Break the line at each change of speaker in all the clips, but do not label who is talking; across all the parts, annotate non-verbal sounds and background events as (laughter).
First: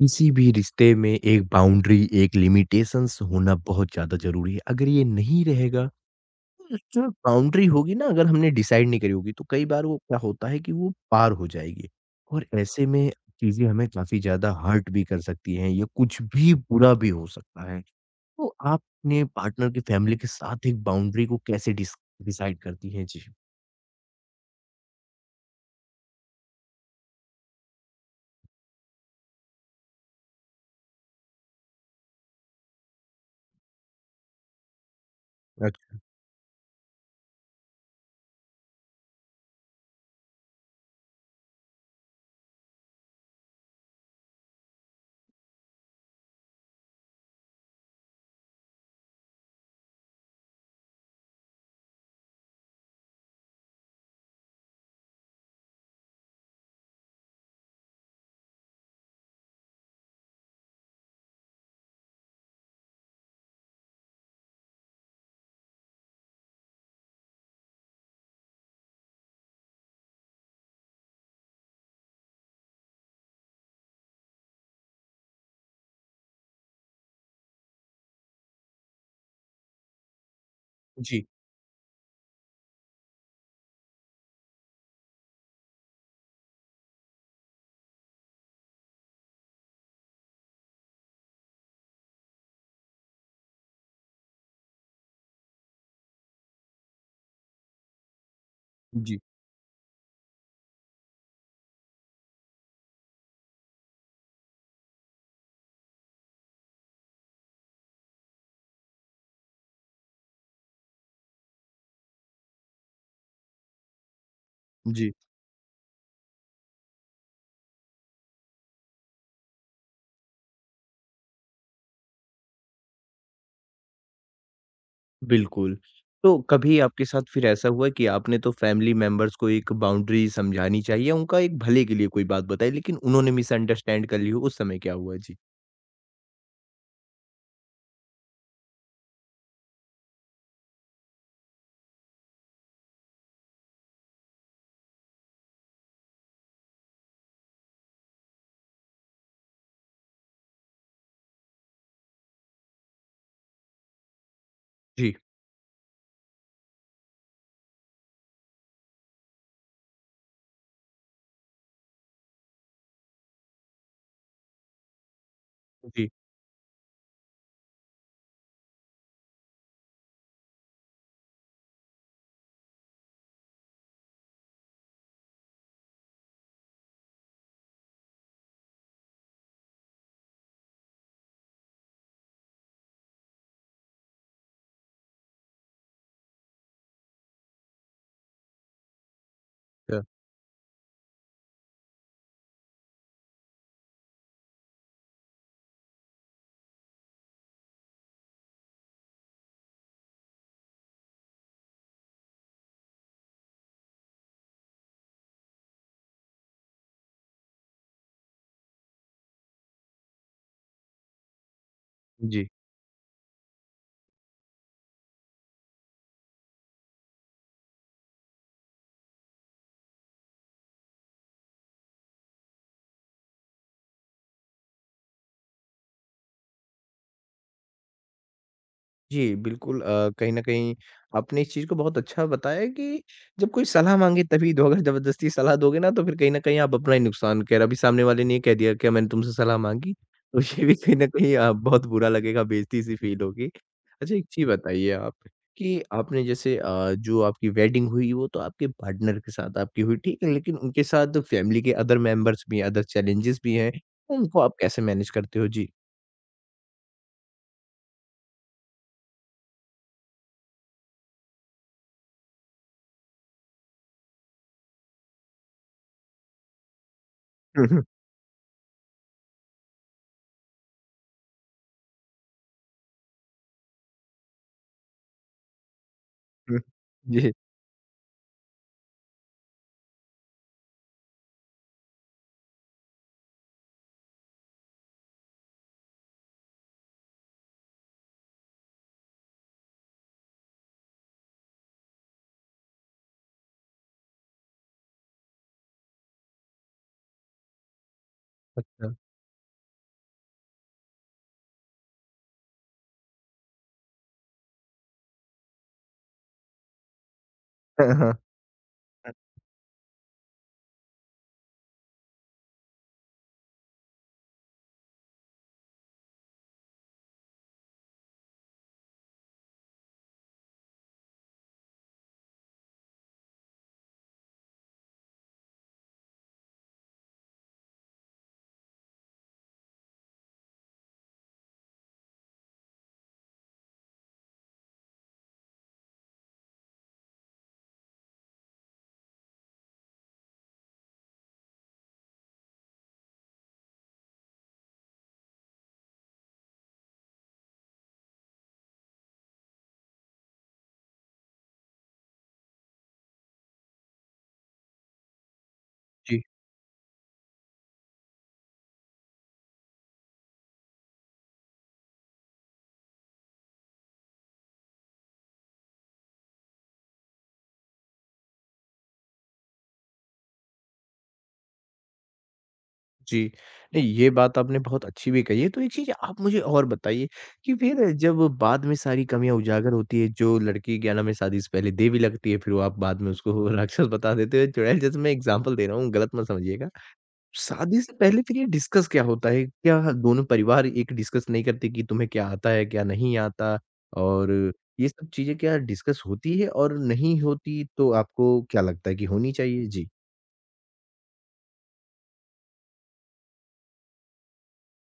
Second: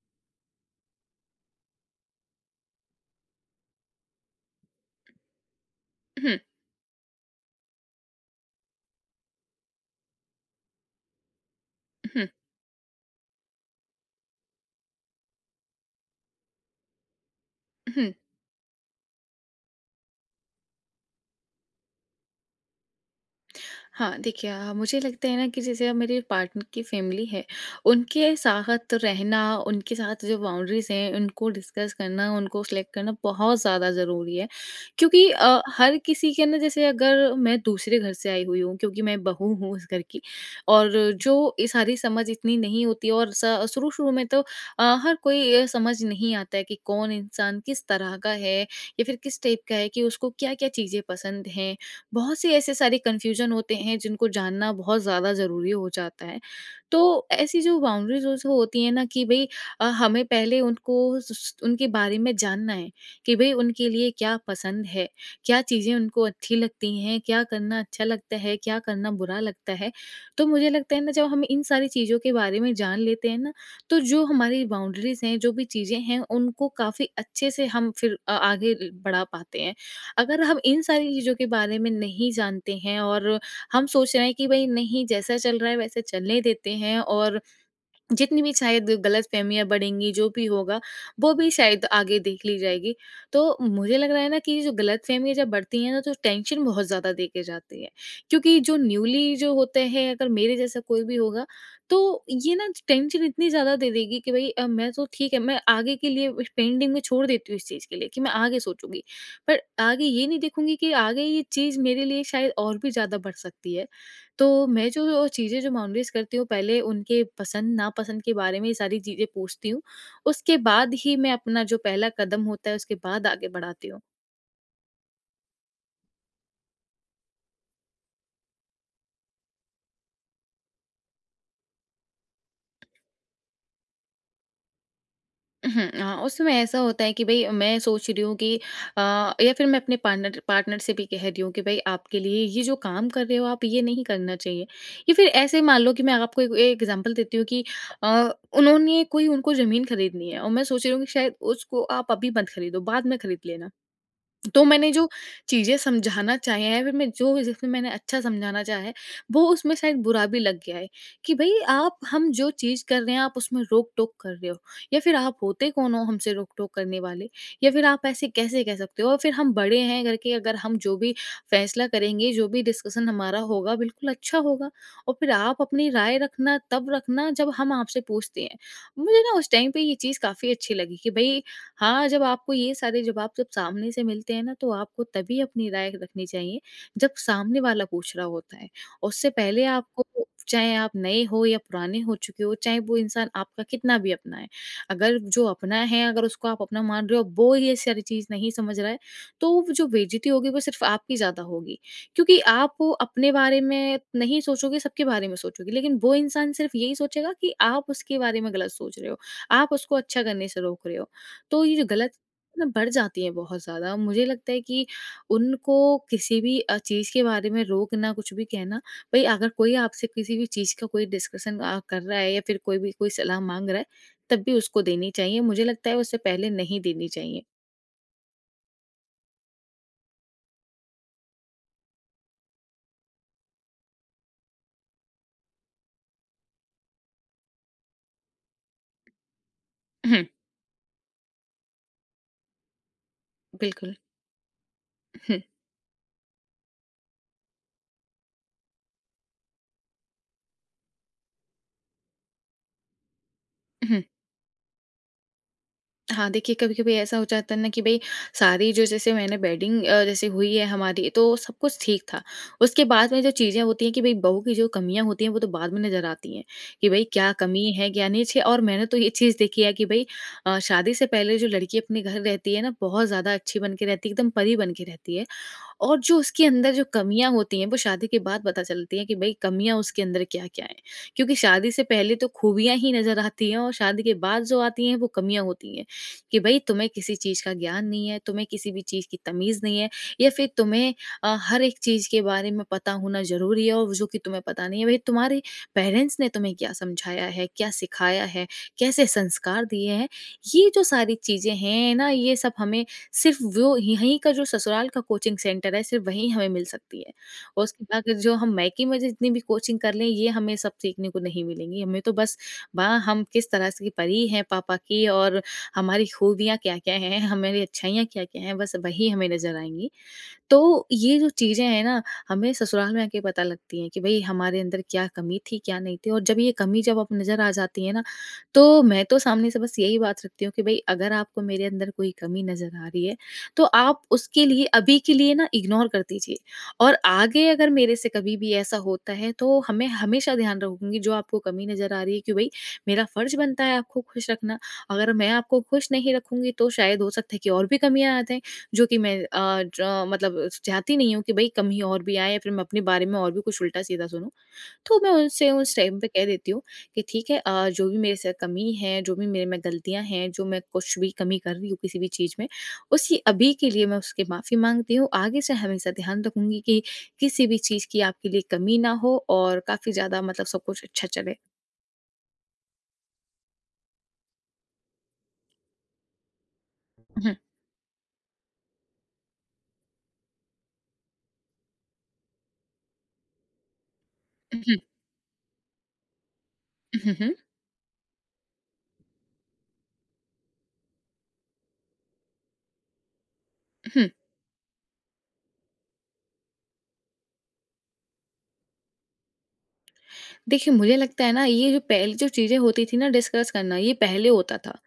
किसी भी रिश्ते में एक बाउंड्री, एक लिमिटेशंस होना बहुत ज़्यादा ज़रूरी है। अगर ये नहीं रहेगा,
हुँ,
तो जो बाउंड्री होगी ना अगर हमने डिसाइड नहीं करी होगी, तो कई बार वो क्या होता है कि वो पार हो जाएगी
हुँ,
और ऐसे में चीज़ें हमें काफ़ी ज़्यादा हर्ट भी कर सकती हैं या कुछ भी बुरा भी हो सकता है।
हुँ।
तो आप अपने पार्टनर की फैमिली के साथ एक बाउंड्री को कैसे डिसाइड करती हैं? जी।
हाँ, देखिए मुझे लगता है ना कि जैसे अब मेरे पार्टनर की फ़ैमिली है, उनके साथ रहना, उनके साथ जो बाउंड्रीज़ हैं, उनको डिस्कस करना, उनको सेलेक्ट करना बहुत ज़्यादा ज़रूरी है। क्योंकि
अ,
हर किसी के ना जैसे अगर मैं दूसरे घर से आई हुई हूँ, क्योंकि मैं बहू हूँ उस घर की और जो ये सारी समझ इतनी नहीं होती और स शुरू-शुरू में तो हर कोई ये समझ नहीं आता है कि कौन इंसान किस तरह का है या फिर किस टाइप का है कि उसको क्या-क्या चीज़ें पसंद हैं बहुत से ऐसे सारे कन्फ्यूजन होते हैं जिनको जानना बहुत ज़्यादा ज़रूरी हो जाता है। तो ऐसी जो बाउंड्रीज़ उस होती हैं ना कि भई हमें पहले उनको स उनके बारे में जानना है कि भई उनके लिए क्या पसंद है, क्या चीज़ें उनको अच्छी लगती हैं, क्या करना अच्छा लगता है, क्या करना बुरा लगता है। तो मुझे लगता है ना जब हम इन सारी चीज़ों के बारे में जान लेते हैं ना, तो जो हमारी बाउंड्रीज़ हैं, जो भी चीज़ें हैं उनको काफ़ी अच्छे से हम फिर आगे बढ़ा पाते हैं। अगर हम इन सारी
जी,
चीज़ों के बारे में नहीं जानते हैं और हम सोच रहे हैं कि भाई नहीं जैसा चल रहा है वैसे चलने देते हैं और जितनी भी शायद गलतफ़हमियाँ बढ़ेंगी, जो भी होगा, वो भी शायद आगे देख ली जाएगी। तो मुझे लग रहा है ना कि ये जो गलतफ़हमियाँ जब बढ़ती हैं ना, तो टेंशन बहुत ज़्यादा देके जाती है। क्योंकि जो
जी,
न्यूली जो होते हैं, अगर मेरे जैसा कोई भी होगा, तो ये ना टेंशन इतनी ज़्यादा दे देगी कि भई मैं तो ठीक है, मैं आगे के लिए पेंडिंग में छोड़ देती हूँ इस चीज़ के लिए कि मैं आगे सोचूँगी। पर आगे ये नहीं देखूँगी कि आगे ये चीज़ मेरे लिए शायद और भी ज़्यादा बढ़ सकती है। तो मैं
जी।
जो चीज़ें जो बाउंड्रीज़ करती हूँ पहले उनके पसंद नापसंद के बारे में ये सारी चीज़ें पूछती हूँ। उसके बाद ही मैं अपना जो पहला कदम होता है उसके बाद आगे बढ़ाती हूँ।
बिल्कुल। तो कभी आपके साथ फिर ऐसा हुआ कि आपने तो फैमिली मेंबर्स को एक बाउंड्री समझानी चाहिए, उनका एक भले के लिए कोई बात बताई, लेकिन उन्होंने मिसअंडरस्टैंड कर ली हो, उस समय क्या हुआ? जी।
उहुँ, हाँ, उसमें ऐसा होता है कि भई मैं सोच रही हूँ कि अ, या फिर मैं अपने पार्टनर पार्टनर से भी कह रही हूँ कि भई आपके लिए ये जो काम कर रहे हो आप ये नहीं करना चाहिए। या फिर ऐसे मान लो कि मैं आपको एक एग्ज़ाम्पल देती हूँ कि अ, उन्होंने कोई उनको ज़मीन खरीदनी है और मैं सोच रही हूँ कि शायद उसको आप अभी मत खरीदो बाद में खरीद लेना। तो मैंने जो
जी,
चीज़ें समझाना चाहे हैं, फिर मैं जो जिसमें मैंने अच्छा समझाना चाहा है, वो उसमें शायद बुरा भी लग गया है, कि भई आप हम जो चीज़ कर रहे हैं, आप उसमें रोक-टोक कर रहे हो या फिर आप होते कौन हो
जी,
हमसे रोक-टोक करने वाले? या फिर आप ऐसे कैसे कह सकते हो? और फिर हम बड़े हैं करके अगर हम जो भी फैसला करेंगे, जो भी डिस्कशन हमारा होगा, बिल्कुल अच्छा होगा और फिर आप अपनी राय रखना, तब रखना जब हम आपसे पूछते हैं। मुझे ना उस टाइम पे ये चीज़ काफ़ी अच्छी लगी कि भई हाँ, जब आपको ये सारे जवाब जब सामने से मिलते हैं ना, तो आपको तभी अपनी राय रखनी चाहिए, जब सामने वाला पूछ रहा होता है। उससे पहले
अ,
आपको चाहे आप नए हो या पुराने हो चुके हो, चाहे वो इंसान आपका कितना भी अपना है, अगर जो अपना है, अगर उसको आप अपना मान रहे हो, वो ये सारी चीज़ नहीं समझ रहा है, तो वो जो बेइज़्ज़ती होगी, वो सिर्फ़ आपकी ज़्यादा होगी। क्योंकि आप वो अपने बारे में नहीं सोचोगे, सबके बारे में सोचोगे, लेकिन वो इंसान सिर्फ़ यही सोचेगा कि आप उसके बारे में गलत सोच रहे हो, आप उसको अच्छा करने से रोक रहे हो। तो ये जो गलत
जी।
ना बढ़ जाती हैं बहुत ज़्यादा। मुझे लगता है कि उनको किसी भी चीज़ के बारे में रोकना, कुछ भी कहना भई अगर कोई आपसे किसी भी चीज़ का कोई डिस्कशन कर रहा है या फिर कोई भी कोई सलाह माँग रहा है, तब भी उसको देनी चाहिए। मुझे लगता है उससे पहले नहीं देनी चाहिए।
जी, बिल्कुल, कहीं न कहीं आपने इस चीज़ को बहुत अच्छा बताया कि जब कोई सलाह माँगे तभी दो, अगर ज़बरदस्ती सलाह दोगे ना तो फिर कहीं न कहीं आप अपना ही नुकसान कह रहे हो। अभी सामने वाले ने ये कह दिया क्या मैंने तुमसे सलाह माँगी, तो
(clears throat)
ये भी कहीं न कहीं बहुत बुरा लगेगा, बेइज़्ती सी फ़ील होगी।
बिल्कुल।
अच्छा एक चीज़ बताइए आप
(clears throat)
कि आपने जैसे जो आपकी वेडिंग हुई वो तो आपके पार्टनर के साथ आपकी हुई, ठीक है? लेकिन उनके साथ फैमिली के अदर मेंबर्स भी हैं, अदर चैलेंजेस भी हैं, तो उनको आप कैसे मैनेज करते हो? जी।
हाँ, देखिए कभी-कभी ऐसा हो जाता है ना कि भई सारी जो जैसे मैंने बेडिंग जैसे हुई है हमारी तो सब कुछ ठीक था। उसके बाद में जो चीज़ें होती हैं कि भई बहू की जो कमियाँ होती हैं वो तो बाद में नज़र आती हैं, कि भई क्या कमी
(laughs) हुँ, हुँ,
है क्या नहीं छ और मैंने तो ये चीज़ देखी है कि भई शादी से पहले जो लड़की अपने घर रहती है ना बहुत ज़्यादा अच्छी बन के रहती है, एकदम परी बन के रहती है। और जो उसके
हुँ।
अंदर जो कमियाँ
जी,
होती हैं वो शादी के बाद पता चलती हैं कि भई कमियाँ उसके अंदर क्या-क्या हैं। क्योंकि शादी से पहले तो खूबियाँ ही नज़र आती हैं और शादी के बाद जो आती हैं वो कमियाँ होती हैं, कि भई तुम्हें किसी चीज़ का ज्ञान नहीं है, तुम्हें किसी भी चीज़ की तमीज़ नहीं है या फिर तुम्हें हर एक चीज़ के बारे में पता होना ज़रूरी है और जो कि तुम्हें पता नहीं है। भई तुम्हारे पेरेंट्स ने तुम्हें क्या समझाया है, क्या सिखाया है,
अच्छा।
कैसे संस्कार दिए हैं, ये जो सारी चीज़ें हैं ना, ये सब हमें सिर्फ़ वो यहीं का जो ससुराल का कोचिंग सेंटर है, सिर्फ़ वहीं हमें मिल सकती है। और उसके
(laughs) हाँ,
बाद जो हम मायके में
हाँ।
जितनी भी कोचिंग कर लें, ये हमें सब सीखने को नहीं मिलेंगी। हमें तो बस माँ हम किस तरह से की परी हैं पापा की और हमारी खूबियाँ क्या-क्या हैं, हमारी अच्छाइयाँ क्या-क्या हैं, बस वही हमें नज़र आएँगी। तो ये जो चीज़ें हैं ना, हमें ससुराल में आके पता लगती हैं कि भई हमारे अंदर क्या कमी थी, क्या नहीं थी और जब ये कमी जब अब नज़र आ जाती है ना, तो मैं तो सामने से बस यही बात रखती हूँ कि भई अगर आपको मेरे अंदर कोई कमी नज़र आ रही है, तो आप उसके लिए अभी के लिए ना इग्नोर कर दीजिए और आगे अगर मेरे से कभी भी ऐसा होता है, तो हमें हमेशा ध्यान रखूँगी जो आपको कमी नज़र आ रही है कि भई मेरा फ़र्ज़ बनता है आपको खुश रखना। अगर मैं आपको खुश नहीं रखूँगी, तो शायद हो सकता है कि और भी कमियाँ आ जाएँ। जो कि मैं अ, ज मतलब चाहती नहीं हूँ कि भई कहीं और भी आए या फिर मैं अपने बारे में और भी कुछ उल्टा-सीधा सुनूँ। तो मैं उनसे उस टाइम पे
जी,
कह देती हूँ कि ठीक है जो भी मेरे से कमी है, जो भी मेरे में गलतियाँ हैं, जो मैं कुछ भी कमी कर रही हूँ किसी भी चीज़ में, उसी अभी के लिए मैं उसकी माफ़ी माँगती हूँ। आगे से हमेशा ध्यान रखूँगी कि किसी भी चीज़ की आपके लिए कमी ना हो और काफ़ी ज़्यादा मतलब सब कुछ अच्छा चले।
जी। नहीं, ये बात आपने बहुत अच्छी भी कही है, तो एक चीज़ आप मुझे और बताइए
हुँ,
कि फिर जब बाद में सारी कमियाँ उजागर होती है, जो लड़की क्या नाम है शादी से पहले देवी लगती है, फिर वो आप बाद में उसको (laughs) राक्षस बता देते हो।
हुँ,
चुड़ैल जैसे मैं एग्ज़ाम्पल दे रहा हूँ, गलत मत समझिएगा।
हुँ, हुँ,
शादी से पहले फिर ये डिस्कस क्या होता है? क्या दोनों परिवार एक डिस्कस नहीं करते कि तुम्हें क्या आता है, क्या नहीं आता?
हुँ।
और ये सब चीज़ें क्या डिस्कस होती है और नहीं होती तो आपको क्या लगता है कि होनी चाहिए? जी।
देखिए, मुझे लगता है ना ये जो पहले जो चीज़ें होती थी ना डिस्कस करना, ये पहले होता था।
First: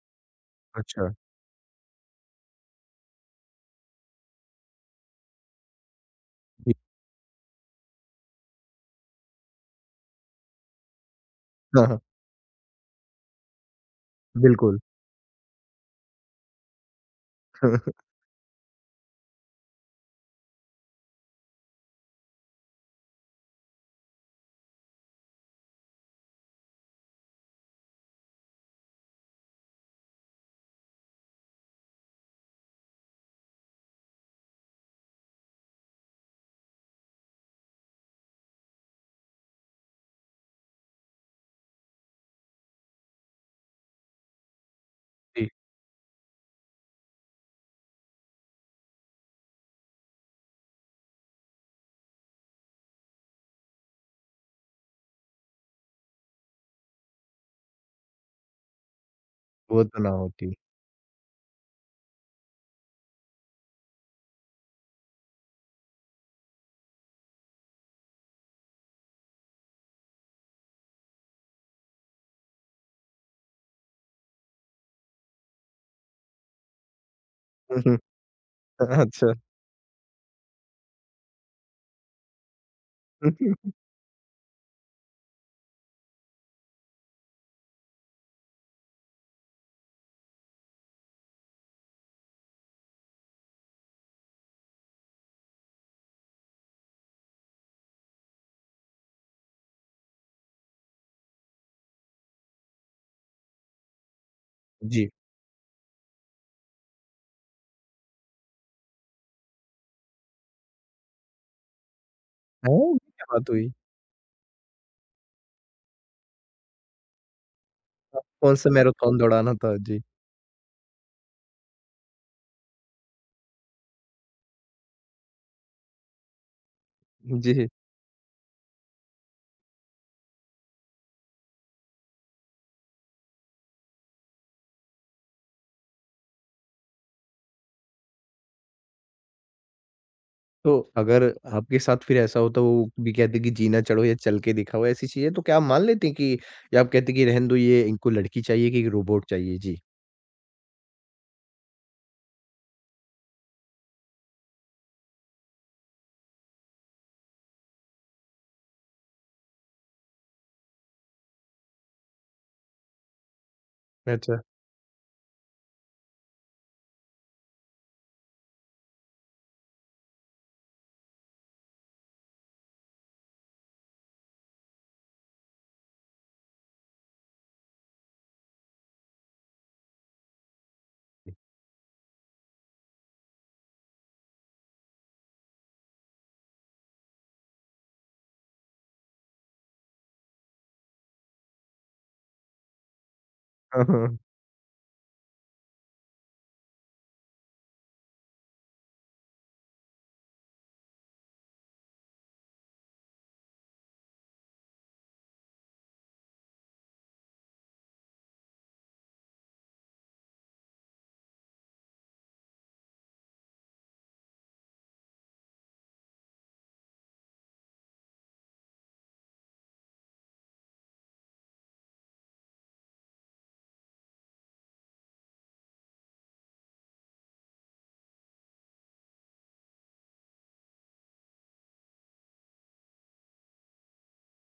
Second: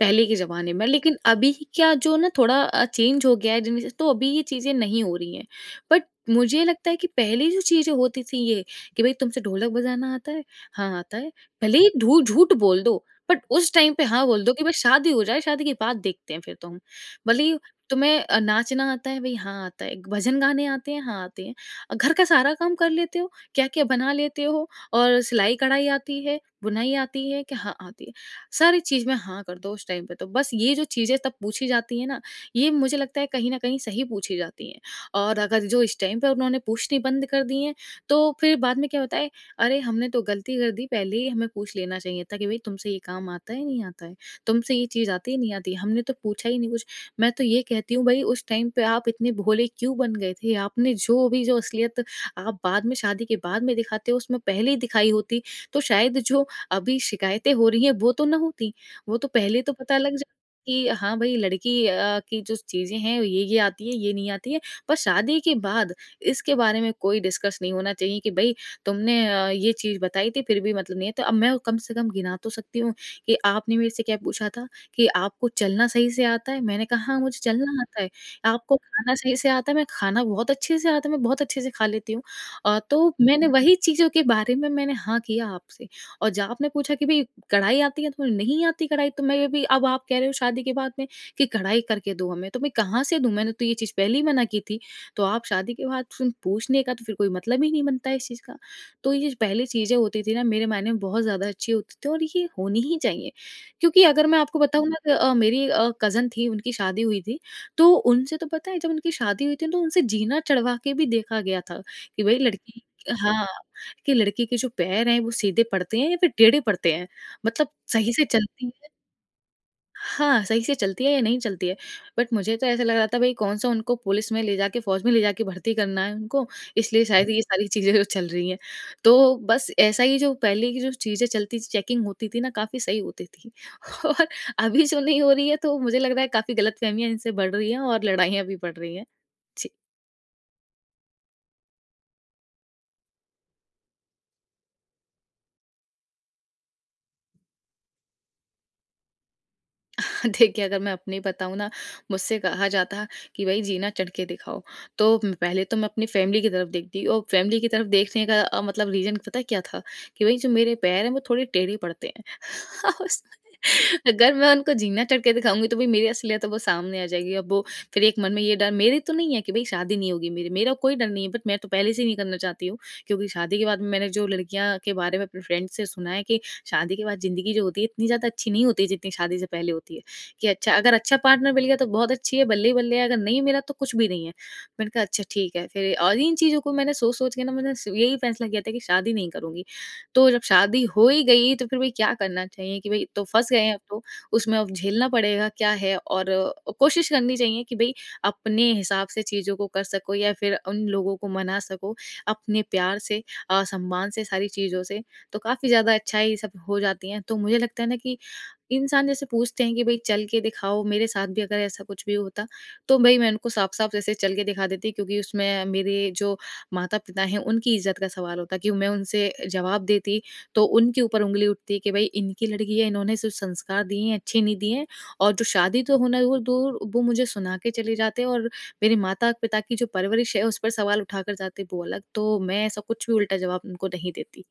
पहले के ज़माने में,
अच्छा।
लेकिन अभी क्या जो ना थोड़ा चेंज हो गया है जनरेशन तो अभी ये चीज़ें नहीं हो रही हैं। बट मुझे
जी।
लगता है कि पहले जो चीज़ें होती थी ये कि भई तुमसे ढोलक बजाना आता है? हाँ, आता है। भले
हाँ,
ही
हाँ।
ढू झूठ बोल दो, बट उस टाइम पे हाँ बोल दो कि बस
बिल्कुल।
शादी हो जाए, शादी के बाद देखते हैं फिर तो हम। भले ही
(laughs)
तुम्हें नाचना आता है? भई हाँ, आता है। भजन गाने आते हैं? हाँ, आते हैं। घर का सारा काम कर लेते हो? क्या-क्या बना लेते हो? और सिलाई-कढ़ाई आती है? बुनाई आती है? कि हाँ, आती है। सारी चीज़ में हाँ कर दो उस टाइम पे। तो बस ये जो चीज़ें तब पूछी जाती हैं ना, ये मुझे लगता है कहीं न कहीं सही पूछी जाती हैं। और अगर जो इस टाइम पे उन्होंने पूछनी बंद कर दी हैं, तो फिर बाद में क्या होता है, अरे! हमने तो गलती कर दी, पहले ही हमें पूछ लेना चाहिए था कि भई तुमसे ये काम आता है, नहीं आता है? तुमसे ये चीज़ आती है,
जी।
नहीं आती? है, हमने तो पूछा ही नहीं कुछ। मैं तो ये कहती हूँ भई उस टाइम पे आप इतने भोले क्यों बन गए थे? आपने जो असलियत आप बाद में शादी के बाद में दिखाते हो, उसमें पहले ही दिखाई होती, तो शायद जो अभी शिकायतें हो रही हैं वो तो ना होती, वो तो पहले तो
वो
पता
तो ना
लग जाता
होती।
कि हाँ भाई लड़की की जो चीज़ें हैं ये आती है, ये नहीं आती है। पर शादी के बाद इसके बारे में कोई डिस्कस नहीं होना चाहिए कि भई तुमने ये चीज़ बताई थी फिर भी मतलब नहीं है। तो अब मैं कम से कम गिना तो सकती हूँ कि आपने मेरे से क्या पूछा था कि आपको चलना सही से आता है? मैंने कहा हाँ, मुझे चलना
(laughs)
आता है। आपको खाना
अच्छा।
सही से आता है? मैं खाना बहुत अच्छे से आता है, मैं बहुत अच्छे से खा लेती हूँ। तो मैंने वही
(laughs)
चीज़ों के बारे में मैंने हाँ किया आपसे। और जहाँ आपने पूछा कि भई कढ़ाई आती है? तो नहीं आती कढ़ाई तो मैं भी अब आप कह रहे हो शादी के बाद में कि कढ़ाई करके दो हमें, तो मैं कहाँ से दूँ? मैंने तो ये चीज़ पहले ही मना की थी। तो आप शादी के बाद फिर पूछने का तो फिर कोई मतलब ही नहीं बनता है इस चीज़ का। तो ये पहले चीज़ें होती थी ना मेरे मायने में बहुत ज़्यादा अच्छी होती थी और ये होनी ही चाहिए। क्योंकि अगर मैं आपको बताऊँ ना
जी।
कि, मेरी कज़न थी, उनकी शादी हुई थी, तो उनसे तो पता है, जब उनकी शादी हुई थी तो उनसे जीना चढ़वा के भी देखा गया था कि भई लड़की।
ओह! ये क्या
हाँ।
बात हुई?
कि लड़की के जो पैर हैं वो सीधे पड़ते हैं या फिर टेढ़े पड़ते हैं? मतलब सही से चलती
कौन-सा
है।
मैराथन दौड़ाना था? जी।
हाँ, सही से चलती है या नहीं चलती है? बट मुझे तो ऐसा लग रहा था, भई कौन-सा उनको पुलिस में ले जाके फ़ौज में ले जाके भर्ती करना है उनको, इसलिए शायद ये
जी।
सारी चीज़ें जो चल रही हैं। तो बस ऐसा ही, जो पहले की जो चीज़ें चलती थी, चेकिंग होती थी ना, काफ़ी सही होती थी। (laughs) और अभी जो नहीं हो रही है, तो मुझे लग रहा है काफ़ी गलतफ़हमियाँ इनसे बढ़ रही हैं और लड़ाइयाँ भी बढ़ रही हैं। जी।
तो अगर आपके साथ फिर ऐसा होता वो भी कहते कि जी ना चढ़ो या चल के दिखाओ ऐसी चीज़ें तो क्या आप मान लेते हैं कि या आप कहते कि रहने दो ये इनको लड़की चाहिए कि रोबोट चाहिए? जी।
(laughs) देखिए, अगर मैं अपनी बताऊँ ना, मुझसे कहा जाता कि भई जीना चढ़ के दिखाओ, तो म पहले तो मैं अपनी फैमिली की तरफ देखती और फैमिली की तरफ देखने का मतलब रीज़न पता है क्या था? कि भई जो मेरे पैर हैं वो थोड़े टेढ़े पड़ते हैं। (laughs) उस अगर
अच्छा।
मैं उनको जीना चढ़ के दिखाऊँगी, तो भई मेरी असलियत तो वो सामने आ जाएगी। अब वो फिर एक मन में ये डर मेरे तो नहीं है कि भई शादी नहीं होगी मेरी, मेरा कोई डर नहीं है, बट मैं तो पहले से ही नहीं करना चाहती हूँ। क्योंकि शादी के बाद मैंने जो लड़कियाँ के बारे में अपने फ्रेंड से सुना है कि शादी के बाद ज़िंदगी जो होती है इतनी ज़्यादा अच्छी नहीं होती जितनी शादी से पहले होती है। कि अच्छा, अगर अच्छा पार्टनर मिल गया तो बहुत अच्छी है, बल्ले ही बल्ले है, अगर नहीं मिला तो कुछ भी नहीं है। मैंने कहा अच्छा ठीक है फिर, और इन चीज़ों को मैंने सोच-सोच के ना, मैंने स यही फैसला किया था कि शादी नहीं करूँगी। तो जब शादी हो ही गई, तो फिर भई क्या करना चाहिए कि भई तो फँस गए हैं अब तो,
(laughs)
उसमें अब झेलना पड़ेगा क्या है। और कोशिश करनी चाहिए कि भई अपने हिसाब से चीज़ों को कर सको या फिर उन लोगों को मना सको अपने प्यार से, सम्मान से, सारी चीज़ों से, तो काफ़ी ज़्यादा अच्छाई सब हो जाती हैं। तो मुझे लगता है ना कि इंसान जैसे पूछते हैं कि भई चल के दिखाओ, मेरे साथ भी अगर ऐसा कुछ भी होता, तो भई मैं उनको साफ-साफ जैसे चल के दिखा देती, क्योंकि उसमें मेरे जो माता-पिता हैं, उनकी इज़्ज़त का सवाल होता कि मैं उनसे जवाब देती, तो उनके ऊपर उँगली उठती कि भई इनकी लड़की है, इन्होंने सिर्फ़ संस्कार दिए हैं, अच्छे नहीं दिए हैं। और जो शादी तो होना वो दूर, वो मुझे सुना के चले जाते हैं और मेरे माता-पिता की जो परवरिश है, उस पर सवाल उठा कर जाते हैं, वो अलग। तो मैं ऐसा कुछ भी उल्टा जवाब उनको नहीं देती।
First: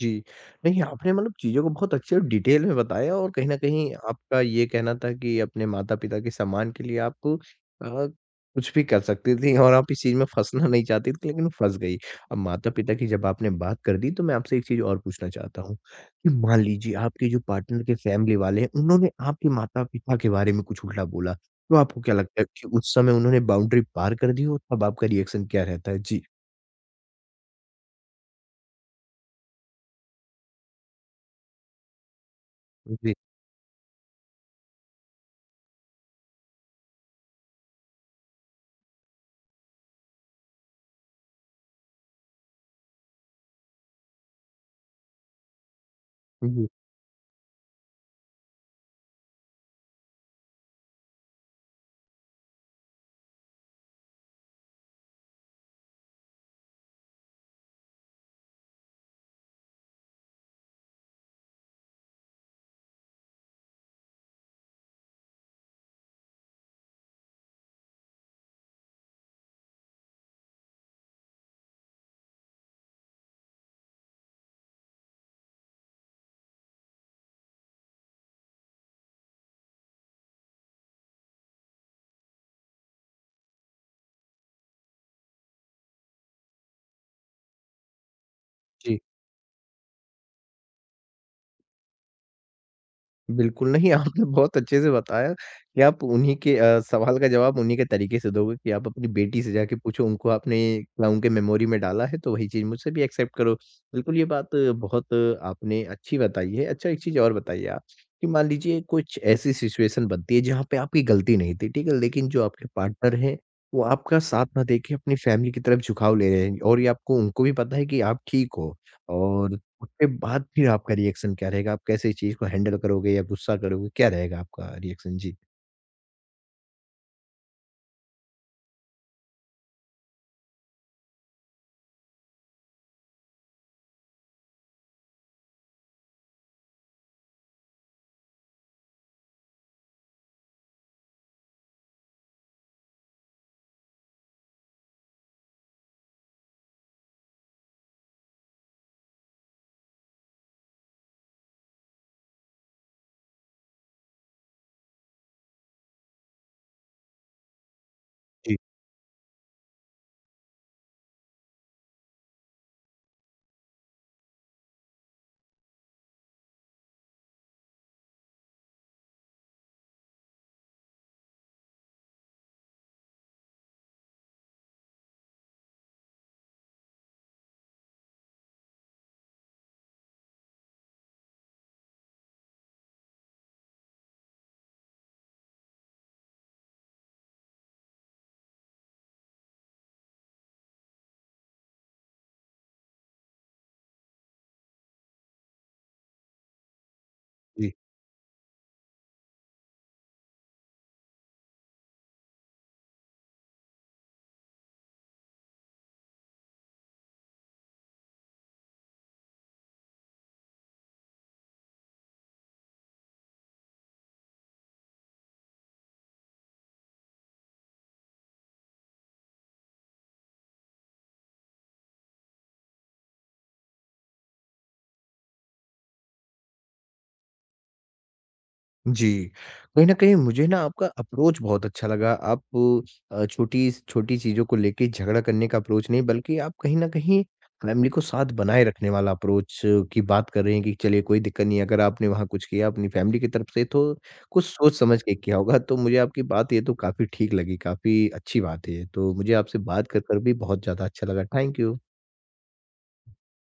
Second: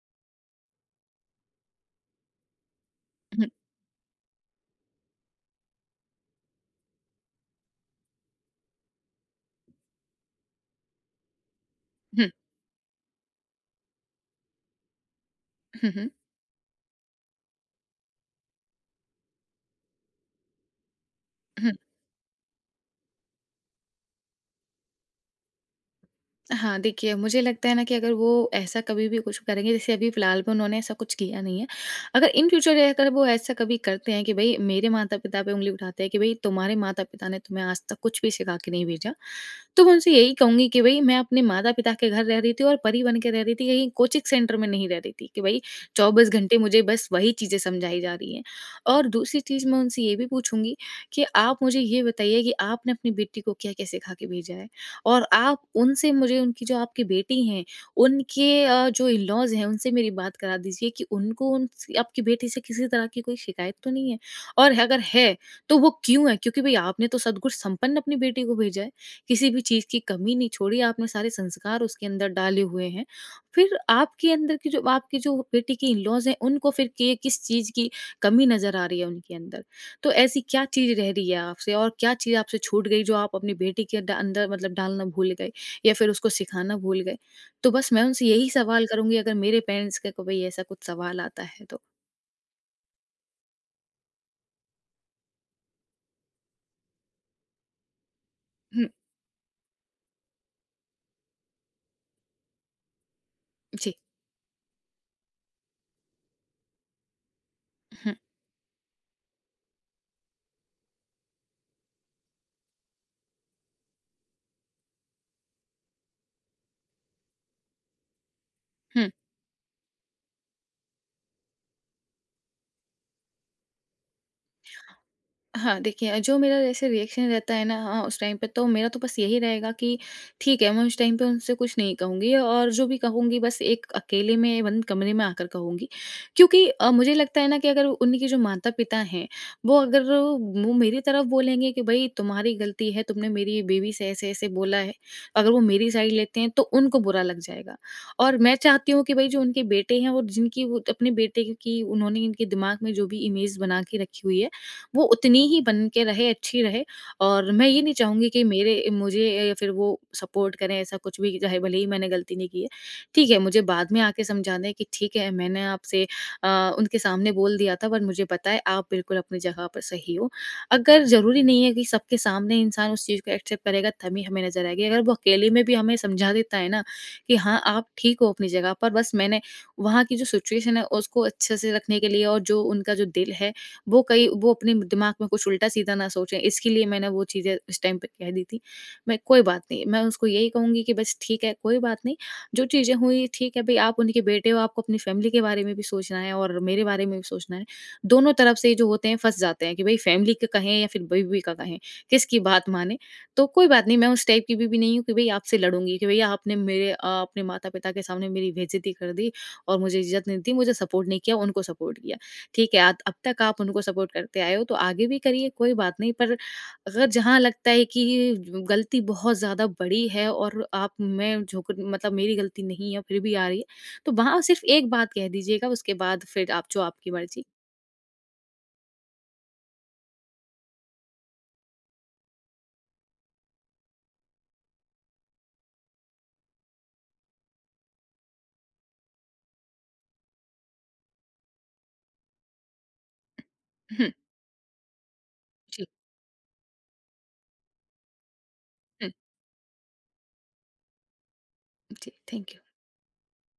जी। नहीं, आपने मतलब चीज़ों को बहुत अच्छे और डिटेल में बताया और कहीं न
(laughs)
कहीं आपका ये कहना था कि अपने माता-पिता के सम्मान के लिए आप अ, कुछ भी कर सकती थी और आप इस चीज़ में फँसना नहीं चाहती थी लेकिन फँस गई।
हुँ, हुँ,
अब माता-पिता की जब आपने बात कर दी तो मैं आपसे एक चीज़ और पूछना चाहता हूँ,
हुँ,
कि मान लीजिए आपके जो पार्टनर के फैमिली वाले हैं उन्होंने आपके माता-पिता के बारे में कुछ उल्टा बोला,
हुँ।
तो आपको क्या लगता है कि उस समय उन्होंने बाउंड्री पार कर दी हो? तब आपका रिएक्शन क्या रहता है? जी।
हाँ, देखिए, मुझे लगता है ना कि अगर वो ऐसा कभी भी कुछ करेंगे, जैसे अभी फ़िलहाल में उन्होंने ऐसा कुछ किया नहीं है। अगर इन फ्यूचर अगर
जी,
वो ऐसा कभी करते हैं कि भई मेरे माता-पिता पे उँगली उठाते हैं कि भई तुम्हारे माता-पिता ने तुम्हें आज तक कुछ भी सिखा के नहीं भेजा। तो मैं उनसे यही कहूँगी कि भई मैं अपने माता-पिता के घर रह रही थी और परी बन के रह रही थी, कहीं कोचिंग सेंटर में नहीं रह रही थी कि भई 24 घंटे
जी,
मुझे बस वही चीज़ें समझाई जा रही हैं। और दूसरी चीज़ मैं उनसे ये भी पूछूँगी कि आप मुझे ये बताइए कि आपने अपनी बेटी को क्या-क्या सिखा के भेजा है? और आप उनसे, मुझे उनकी जो आपकी बेटी हैं, उनके जो इन-लॉज़ हैं, उनसे मेरी बात करा दीजिए कि उनको, उनसे आपकी बेटी से किसी तरह की कोई शिकायत तो नहीं है? और अगर है, तो वो क्यों है? क्योंकि भई आपने तो सद्गुण संपन्न अपनी बेटी को भेजा है, किसी भी चीज़ की कमी नहीं छोड़ी, आपने सारे संस्कार उसके अंदर डाले हुए हैं। फिर आपके अंदर की जो आपकी जो बेटी की इन-लॉज़ हैं, उनको फिर के किस चीज़ की कमी नज़र आ रही है उनके अंदर? तो ऐसी क्या चीज़ रह रही है आपसे और क्या चीज़ आपसे छूट गई जो आप अपनी बेटी के ड अंदर मतलब डालना भूल गए या फिर उसको सिखाना भूल गए? तो बस मैं उनसे यही सवाल
जी।
करूँगी, अगर मेरे पेरेंट्स का कोई ऐसा कुछ सवाल आता है तो।
बिल्कुल नहीं, आपने बहुत अच्छे से बताया कि आप उन्हीं के सवाल का जवाब उन्हीं के तरीके से दोगे कि आप
हुँ,
अपनी बेटी से जाके पूछो उनको आपने क्या उनके मेमोरी में डाला है तो वही चीज़ मुझसे भी एक्सेप्ट करो।
जी।
बिल्कुल ये बात बहुत आपने अच्छी बताई है। अच्छा एक चीज़ और बताइए आप
हुँ,
कि मान लीजिए कुछ ऐसी सिचुएशन बनती है जहाँ पे आपकी गलती नहीं थी, ठीक है? लेकिन जो आपके पार्टनर हैं वो आपका साथ ना देके अपनी फैमिली की तरफ झुकाव ले रहे हैं और ये आपको उनको भी पता है कि आप ठीक हो
हुँ।
और उसके बाद फिर आपका रिएक्शन क्या रहेगा? आप कैसे इस चीज़ को हैंडल करोगे या गुस्सा करोगे? क्या रहेगा आपका रिएक्शन? जी।
हाँ, देखिए, जो मेरा जैसे रिएक्शन रहता है ना, हाँ, उस टाइम पे तो मेरा तो बस यही रहेगा कि ठीक है, मैं उस टाइम पे उनसे कुछ नहीं कहूँगी और जो भी कहूँगी बस एक अकेले में बंद कमरे में आकर कहूँगी। क्योंकि मुझे लगता है ना कि अगर उनके जो माता-पिता हैं, वो अगर वो मेरी तरफ बोलेंगे कि भई तुम्हारी गलती है, तुमने मेरी बेबी से ऐसे-ऐसे बोला है। अगर वो मेरी साइड लेते हैं तो उनको बुरा लग जाएगा। और मैं चाहती हूँ कि भई जो उनके बेटे हैं और जिनकी वो अपने बेटे की, उन्होंने इनके दिमाग में जो भी इमेज बना के रखी हुई है, वो उतनी ही बन के रहे, अच्छी रहे, और मैं ये नहीं चाहूँगी कि
जी,
मेरे, मुझे या फिर वो सपोर्ट करें ऐसा कुछ भी, चाहे भले ही मैंने गलती नहीं की है। ठीक है, मुझे बाद में आके समझा दें कि ठीक है, मैंने आपसे उनके सामने बोल दिया था, पर मुझे पता है आप बिल्कुल अपनी जगह पर सही हो। अगर ज़रूरी नहीं है कि सबके सामने इंसान उस चीज़ को एक्सेप्ट करेगा तभी हमें नज़र आएगी। अगर वो अकेले में भी हमें समझा देता है ना कि हाँ, आप ठीक हो अपनी जगह पर, बस मैंने वहाँ की जो सिचुएशन है उसको अच्छे से रखने के लिए और जो उनका जो दिल है वो, कई वो अपने दिमाग में कुछ उल्टा-सीधा ना सोचें, इसके लिए मैंने वो चीज़ें उस टाइम पे कह दी थी। मैं कोई बात नहीं, मैं उसको यही कहूँगी कि बस ठीक है, कोई बात नहीं, जो चीज़ें हुई ठीक है, भई आप उनके बेटे हो, आपको अपनी फैमिली के बारे में भी सोचना है और मेरे बारे में भी सोचना है।
जी।
दोनों तरफ से जो होते हैं फँस जाते हैं कि भई फैमिली का कहें या फिर बीवी का कहें, किसकी बात मानें। तो कोई बात नहीं, मैं उस टाइप की बीवी नहीं हूँ कि भई आपसे लड़ूँगी कि भैया आपने मेरे, अपने माता-पिता के सामने मेरी बेइज़्ज़ती कर दी और मुझे इज़्ज़त नहीं दी, मुझे सपोर्ट नहीं किया, उनको सपोर्ट किया। ठीक है, आत अब तक आप उनको सपोर्ट करते आए हो तो आगे भी करिए, कोई बात नहीं, पर अगर जहाँ लगता है कि गलती बहुत ज़्यादा बड़ी है और आप, मैं झोंक मतलब मेरी गलती नहीं है फिर भी आ रही है, तो वहाँ सिर्फ़ एक बात कह दीजिएगा, उसके बाद फिर आप जो आपकी मर्ज़ी।
जी। कहीं न कहीं मुझे ना आपका अप्रोच बहुत अच्छा लगा। आप छोटी छोटी चीज़ों को लेके झगड़ा करने का अप्रोच नहीं बल्कि आप कहीं न कहीं फैमिली को साथ बनाए रखने वाला अप्रोच की बात कर रहे हैं कि चलिए कोई दिक्कत नहीं है। अगर आपने वहाँ कुछ किया अपनी फैमिली की तरफ से तो
हुँ,
कुछ सोच समझ के किया होगा। तो
जी,
मुझे आपकी बात ये तो काफ़ी ठीक लगी, काफ़ी अच्छी बात है ये।
हुँ,
तो मुझे आपसे बात कर कर भी बहुत ज़्यादा अच्छा लगा। Thank you.
जी, थैंक यू।